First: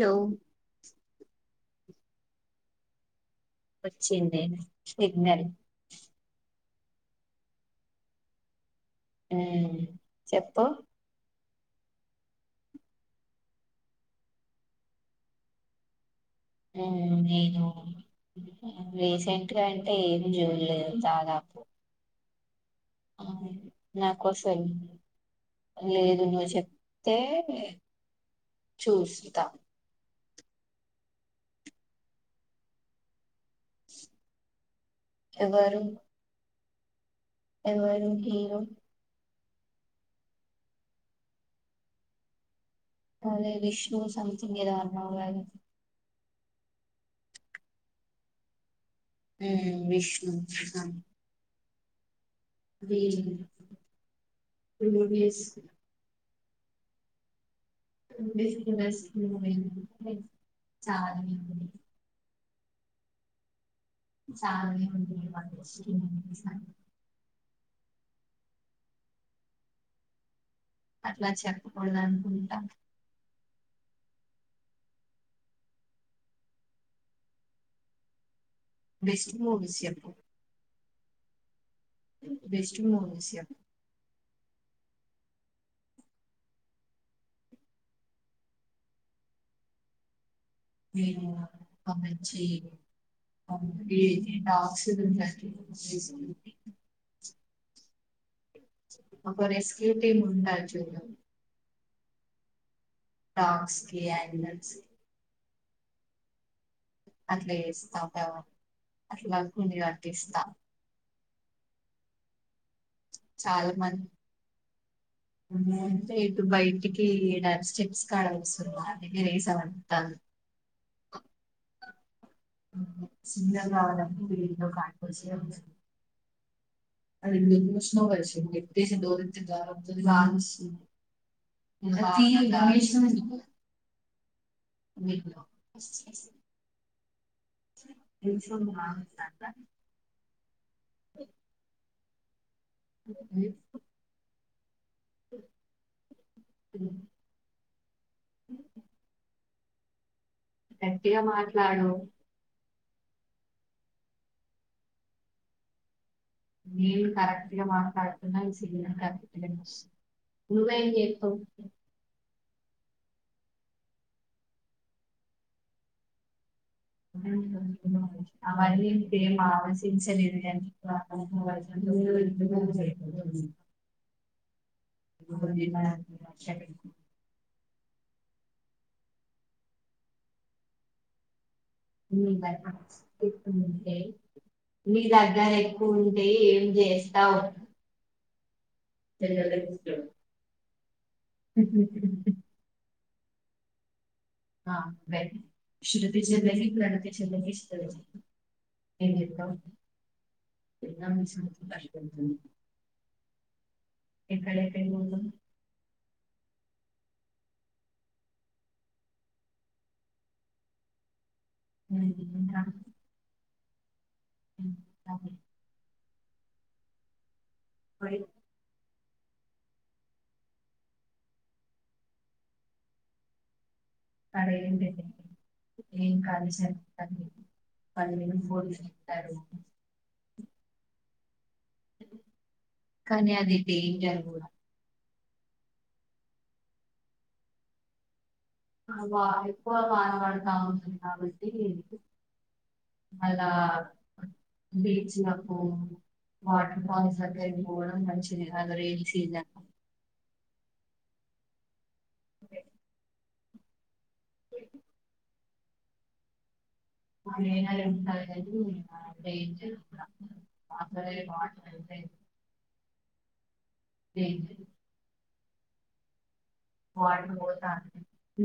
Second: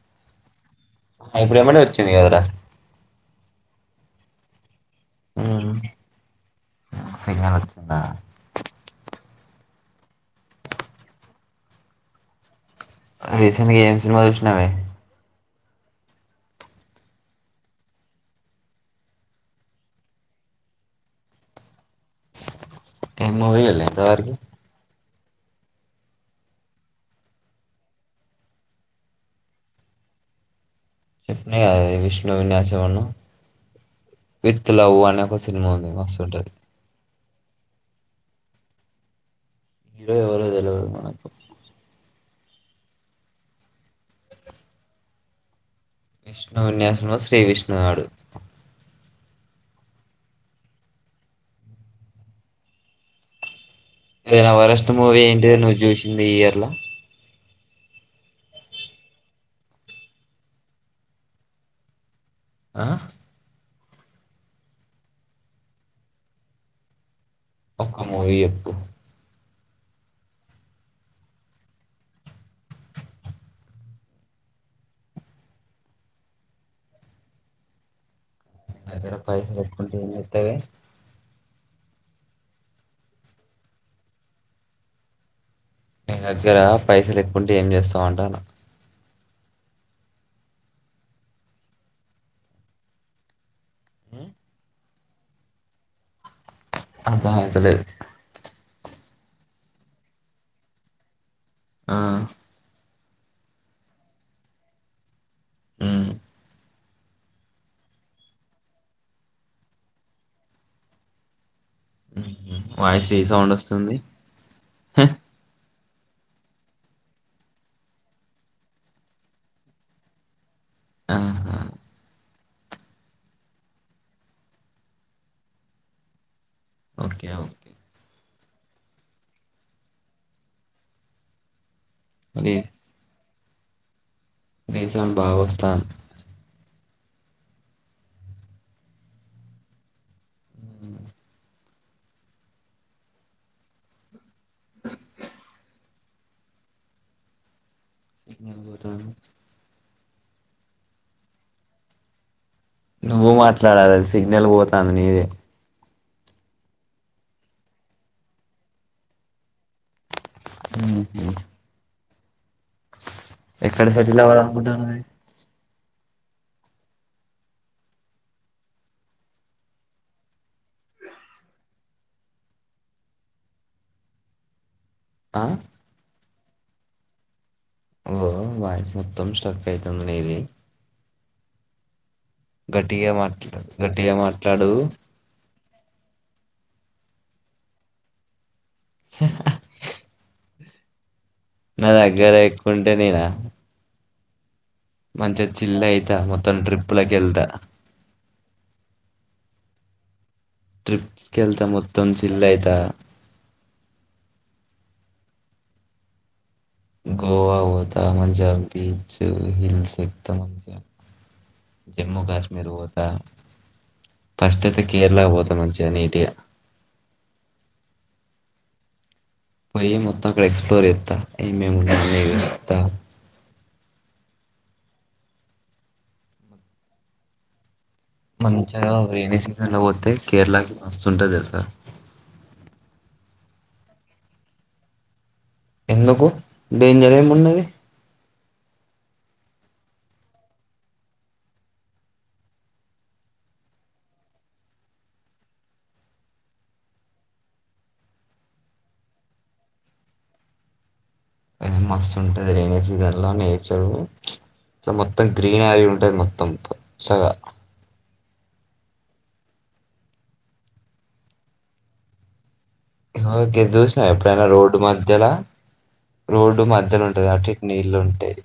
లో ఇది గదరా వచ్చిందే సిగ్నల్ సిగ్నల్ వచ్చిందా ఉమ్ చెప్పు రీసెంట్ గా ఏం సినిమా చూసినావే ఉమ్ నేను రీసెంట్గా అంటే ఏం జూలేదు దాదాప్ ఏమూవీ చూళ్ళేదా నాకు ఇంతవరకి అసలు లేదు నువ్వు చెప్తే చూస్తా చెప్పిన కదా విష్ణు విన్యాసను విత్ లవ్ అనే ఒక సినిమా ఎవరు ఉంది మస్తుంటుది ఎవరు హీరో హీరో ఎవరో తెలవదు మనకు అదే విష్ణు సంథింగ్ ఏదో అన్నవుకాదనే విష్ణు విన్యాసంలో శ్రీ విష్ణువాడు ఉమ్ విష్ణు వింనా వీ ఏదే నా వరేస్ట్ మూవీ ఏంటిద నువ్వు చూసింది ఈ ఇయర్ లో [unintelligible] అంటే చాలనే ఉంది ఆ చాలనే ఉంది మంచిగ చూసా ఒక్క మూవీ చెప్పు అట్లా చెప్పకూడదు అనుకుంటా గ బెస్ట్ పైస మూవీస్ చెప్పు చెకుంటత్త బెస్ట్ మూవీ సియాం నీ దగ్గర పైసలు ఎక్కుంటే ఏం చేస్తావ్ అంటాన ఏను అమంచి ఏ ఆక్సిజన్ జ అర్ధమైత లేద్ ఒక రెస్క్యూ టీమ్ ఉండచున్ ఆ టాక్స్కి ఆంగల్స్ ఉమ్ అట్లే ఏస్తా అట్లాని వర్టిస్తా వాయిస్ ఏ సౌండ్ చాలా వస్తుంది మంది హ్ అంటే ఇటు బయటికి డాన్స్ స్టెప్స్ కాడ కూసున్న అందుకే రీ సౌండ్ వత్తాంది ఆహా సింగం కావాలప్పుడు మీరిలో కాట్పోస అతుంది ఓకే అది మీరు ఓకే చూసినావ్ కదా ఎత్తేస్తే జారోస్తది వానస్తుంది [unintelligible] రేపు గాని భాగస్తాన రెసుమె మర్క్స్ అట్లా అ అ సిగ్నల్ పోతాంది గట్టిగా మాట్లాడు నువ్వు మాట్లాడాలి సిగ్నల్ పోతుంది నీదే మీరు కరెక్ట్ గా మాట్లాడుతున్న సిగ్నల్ కట్ అయి వస్తుంది నువ్వేం మ్మ్ చేస్తావ్ ఎక్కడ సెట్టిల్ అవ్వాలి అనుకుంటూ మరి అవన్నీ ఇప్పుడేం ఆలోచించలే కానీ [unintelligible] ఆ అవు వాయిస్ మొత్తం స్ట్రక్ అయితుంది నిది మీ దగ్గర మాట్లా తీసుకుంటే గట్టిగా మాట్లాడు మీ దగ్గరే కుంటే ఏం చేస్తావ్ నా దగ్గర తీసుకుంటే నేనా ఆ వే మంచిగా చిల్ అయితా శృతి మొత్తం [unintelligible] ట్రిప్పులకి వెళ్తా ఏం చేద్దాం ట్రిప్స్ కి వెళ్తే మొత్తం కష్టపడుతుంది చిల్లు అయిత ఎక్కడెక్కడికి పోతాం గోవా పోతా మంచిగా బీచ్ హిల్స్ ఎక్కుతా మంచిగా నేను జమ్మూ ఇంకా కాశ్మీర్ పోత ఫస్ట్ అయితే కేరళ పోదా మంచిగా నీట్ గా మరి పోయి మొత్తం అక్కడ ఎక్స్ప్లోర్ చేస్తా ఏమేమి ఉన్నాయో చూస్తా ఆరే ఏంలేదే ఏం కాదు [unintelligible] మంచిగా రైైనీ సీజన్ లో వోతే కేరళకి మస్తుంటది తెల్సా కానీ అది డేంజర్ కూడా ఎందుకు డేంజర్ ఏమున్నది ఇవా ఎక్కువ వాన పడుతది కాబట్టి అలా బీచ్ లకు వాటర్ ఫాల్స్ దగ్గరకి పోవడం మంచిది గాదు రెనీ సీజన్ల ఏ మస్తు ఉంటది రేని సీజన్ ల నేచర్ ఇ మొత్తం గ్రీనరీ ఉంటది మొత్తం పో ఆ గ్రీనరీ ఉంటది [unintelligible] అక్కడే వాటర్ ఉంటాయి ఇగో గిది చూసినావా ఎప్పుడైనా రోడ్డు మధ్యలా [inaudible] నీళ్లు ఉంటాయి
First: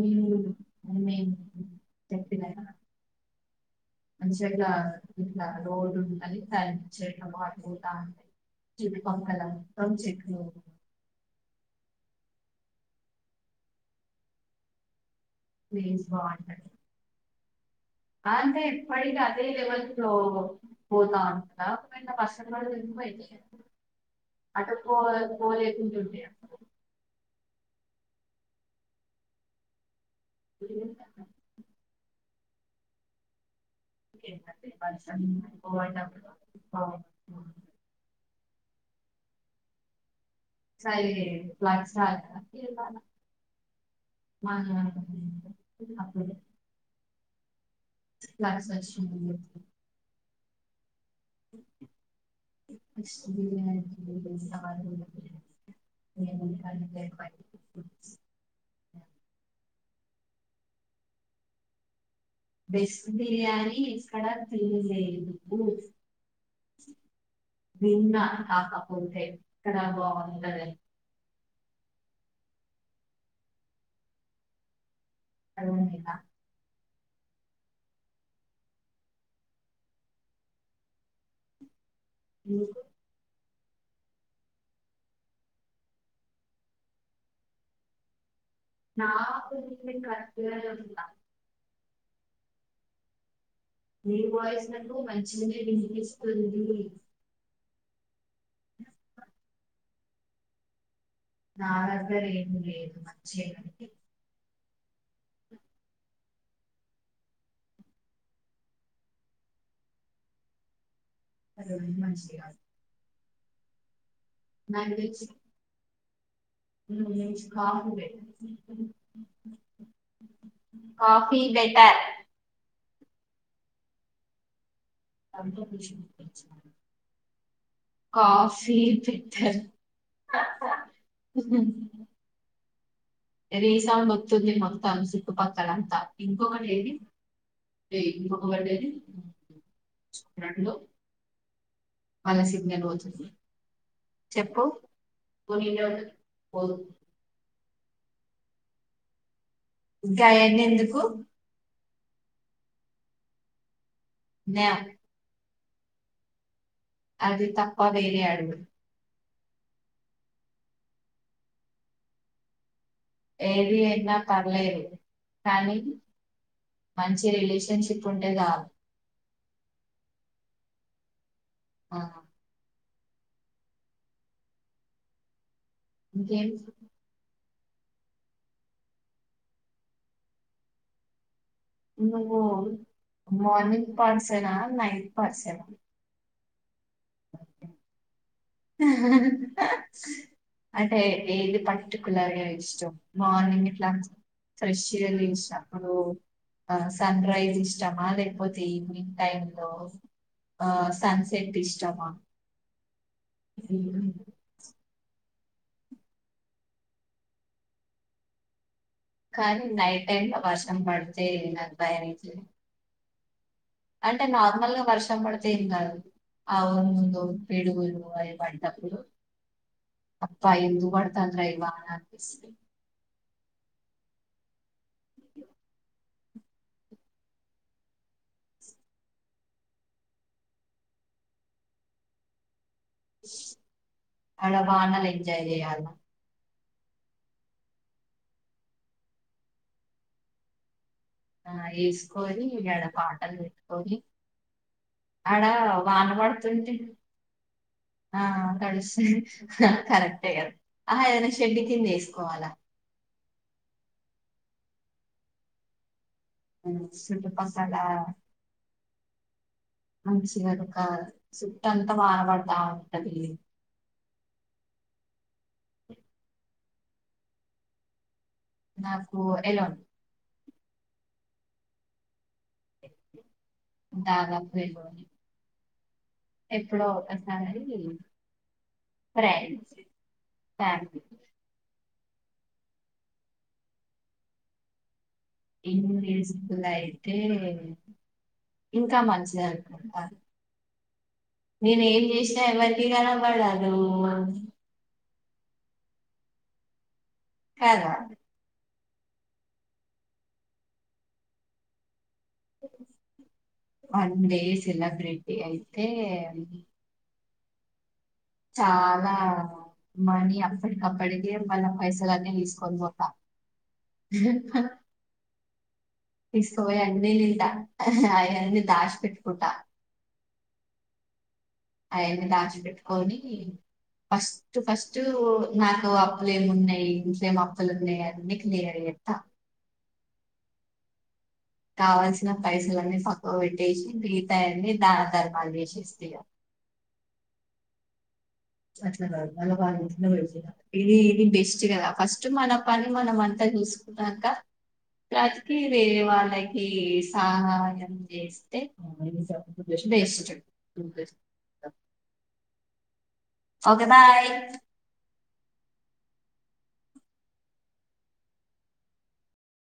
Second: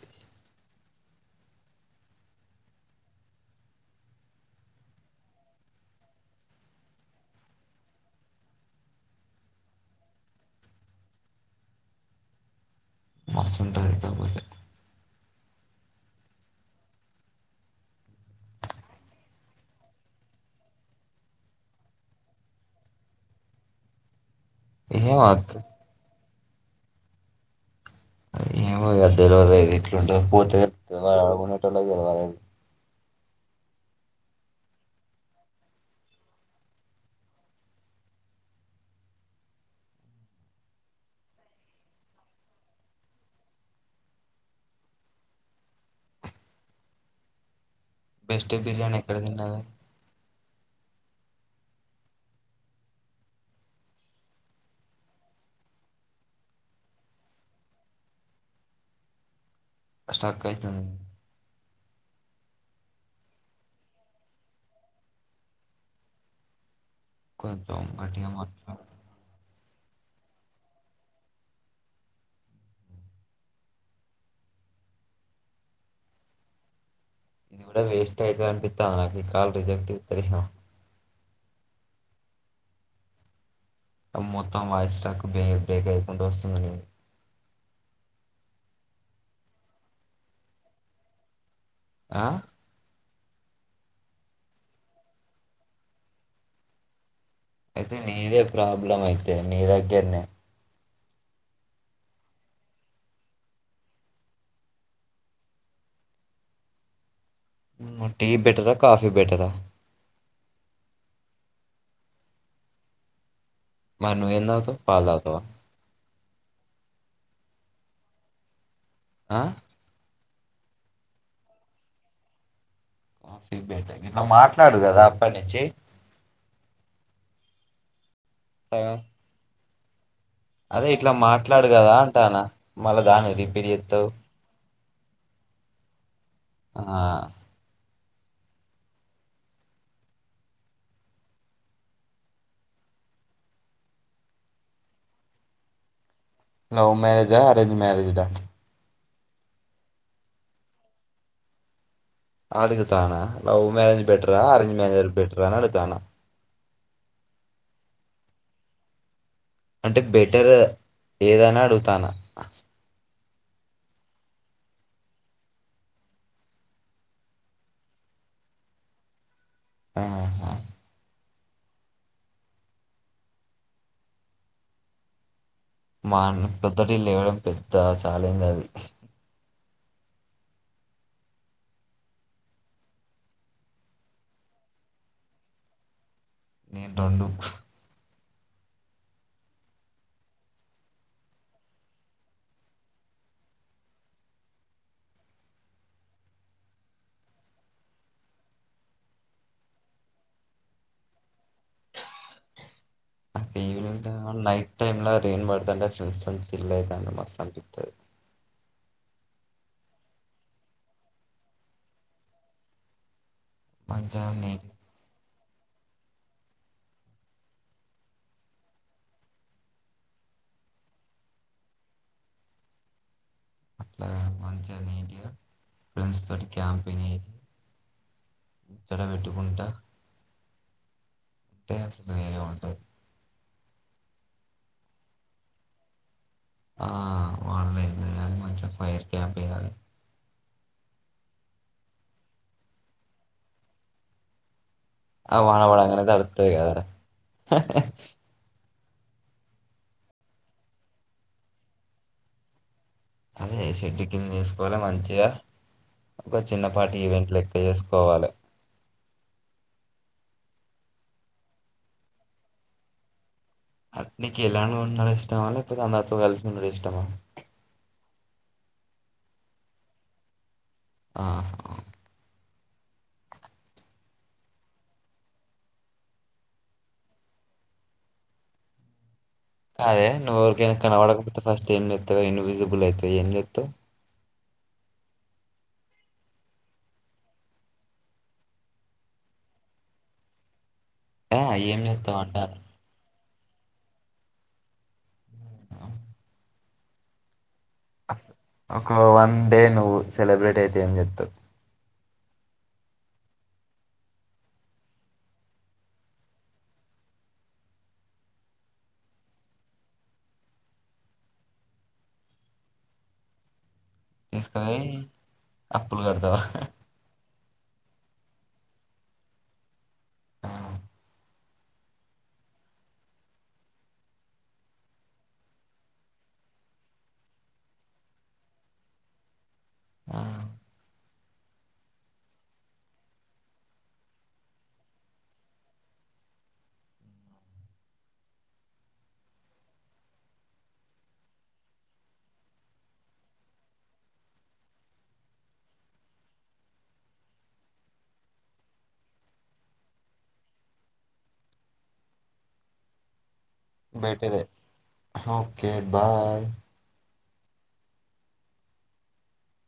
చెప్పిన గా మంచిలా ఇట్లా ఇట్లా రోడ్డు ఉంటాయి [unintelligible] పోతా ఉంటాయి చుట్టుపక్కల మొత్తం చెట్లే మస్తు ఉంటది కాకపోతే ప్లేస్ బాగుంటది అ అంటే ఇప్పటికి అదే లెవెల్ లో పోతావుంటాడా ఒకవేళ వర్షం అటు పో ఏమో పోలేకుంటుంటేయా ఏమో అది తెలవదా ఎట్లుంటదో పోతే తెలుస్తది అక్కడ ఉండేటోల్లకు తెలవాలి అది ఎంతటిక్ పర్సన్ [unintelligible] సైజు లేదు బ్లాక్ సారీ కాబట్టి ఆహా అప్పుడు బెస్ట్ బిర్యానీ ఎక్కడ తిన్నారండి [inaudible] [inaudible] అష్ట అక్కయితుంది బెస్ట్ బిర్యానీ ఇక్కడ తిన్లేదు కొంచెం గట్టిగా మాట్లాడు విన్నాహపోంట ఇక్కద బద క లేద ఇది కూడా వేస్ట్ అయితది అనిపిత్తాంది నాకు ఈ కాల్ రిజెక్ట్ చేత్తారేమో అ మొత్తం వాయిస్ స్టాక్ బే బ్రేక్ అవ్వుకుంట వస్తుంది మీది నా కతుంద ఆ మీ వాయిస్ నాకు మంచిగనే వినిపిస్తుంది అయితే నీదే ప్రాబ్లం అయితే నీ దగ్గరనే నా దగ్గర ఏమీ లేదు మంచిగనే ఉంది. టీ బిటరా కఫీ బిటరా అ మంచించిదు మరి నువ్వేం ధాగుతావ్? పాలు తాగుతావా? కాే ఆ కాఫీ బెటర్ సిబట ఇట్లా మాట్లాడు కదా అప్పటి నుంచి కాఫీ సగం ప అదే ఇట్లా మాట్లాడు కదా అంటానా మళ్ళా దాన్ని రిపీట్ రేసా చేత్తవ్ వతుంది మతాం చిక్కుపక్కల అంతా ఇంకొకటి ఏది ఆ ఇంకొ ఒక బర్డేది వాళ్ళ సిగ్నల్ పోతుంది చెప్పు పోనీజు లవ్ మ్యారేజ్ా అరేంజ్ మ్యారేజ్ట గాయాడి ఎందుకు అగుతానేే లవ్ మరేజ్ పెటరా నా అరేంజ్ మరేజర్ పెటరా అడుతన అది తప్ప వేర అడుగు అంటే బెటర్ ఏదని అడుగుతానా ఏది ఎ పలేరు కానీ మంచి రిలేషన్షిప్ ఉంటేదా ఆహా ఆా మా ఇంకేం పెద్దడళ్లు ఇవ్వడం పెద్ద ఛాలెంజ్ అది నువ్వు మార్నింగ్ పాసేనా నైట్ పాసేనా నేను రెండు అంటే ఏది పర్టికులర్గా ఇష్టం మార్నింగ్ ఇట్లా ఫష్ ఇష ఆ సన్ రైస్ ఇష్టమా లేదకపోతే ఈవనింగ్ టైమ్ లో ఆ సన్సెట్ ఇష్టమా ఈవనింగ్ ఉమ్. ట నైట్ టై ్రీన్ మద ఫ్రెంల్యిద మాసం కానీ నైట్ టైమ్ లో వర్షం పడితే నాకు భయ అంటే మంచిగా నీట్ నార్మల్ గా వర్షం పడుతుంది కాదు ఆవు ముందు పేడుగులు అవి పంటప్పుడు అప్పా ఎందు వార్తంద్ర ఇవాహన అనిపిస్త అట్లా మంచింటి ఫ్రెండ్స్ ఇటి క్యాంపింగ్ అయిది ఇక్కడ పెట్టుకుంటా అంటే అసలు వేనే ఉంటంది అల బనల్ ఎంజా చేయాల ఆ వాన్లేదు మంచిగ ఫైర్ క్యాంప్ వెయ్యాలి ఆ వేసుకొని గడ పాటలు పెట్టుకొని ఆ అడ పడంగానే వాన తడుస్తుంది పడుతుంటే కదరా ఆ తడుస్ కరెక్టే కదా ఆహ ఏదైనా షెడ్ కింద వేసుకోవాలా అదే షెడ్ కింద ఏసుకోవాల మంచిగా ఒక్క ఉమ్, చిన్నపాటి ఈవెంట్ లెక్క చుట్టుపక్కల చేసుకోవాలె మంచిగాను ఒక సుట్టంతా వాన పడ్తా ఉంటది నీకు ఇలానే ఉండడం ఇష్టమా లేకపోతే అందరితో కలిసి ఉండడం ఇష్టమా? నాకు ఎలొన్ ఆ దాగా ఫ ఎప్పుడో ఒకసారి ఫ్రెండ్స్ అదే నువ్ ఎవ్వరికైన ఫ్యామిలీ కనపడకపోతే ఫస్ట్ ఏంచేత్తావె ఫస్ట్ ఇన్విజబల్ అయితే ఏం చెేత్తవ్ ఇన్ విస్బుల్ అయితే ఇంకా మంచిది అనుకుంట ఆ నేను ఏం చేస్తావు చేసినా అంటారు ఎవ్వరికి కనపడను కదా ఒక వన్ డే నువ్వు సెలబ్రేట్ అయితే ఏం చెత్తావ్? వన్ డే సెలబ్రిటీ అయితే చాలా మనీ అప్పటికప్పటికే మళ్ళ పైసలు అన్నీ తీసుకొని పోతా తీసుకుపోయి అప్పులు కడతావా తీసుకపోయి అన్ని తింటా అయన్నీ దాచి పెట్టుకుంటా ఆ అయన్ని దాచిపెట్టుకోని ఫస్ట్ ఫస్ట్ నాకు అప్పులేమున్నాయి ఇంట్లో ఏమి అప్పులు ఉన్నాయి అన్నీ క్లియర్ ఇత్తా ఆ కావల్సిన పైసలన్నీ పక్కకు పెట్టేసి మిగతాయన్ని దాన ధర్మాలు చేసేస్త ఇక అట్లా కాదు అల ఇది ఇది బెస్ట్ కదా ఫస్ట్ మన పని మనం అంతా తీసుకున్నాక రాజకీయ్ వాళ్ళకి సహాయం చేస్తే వేస్ట్ బెటర్రే ఓకే బాయ్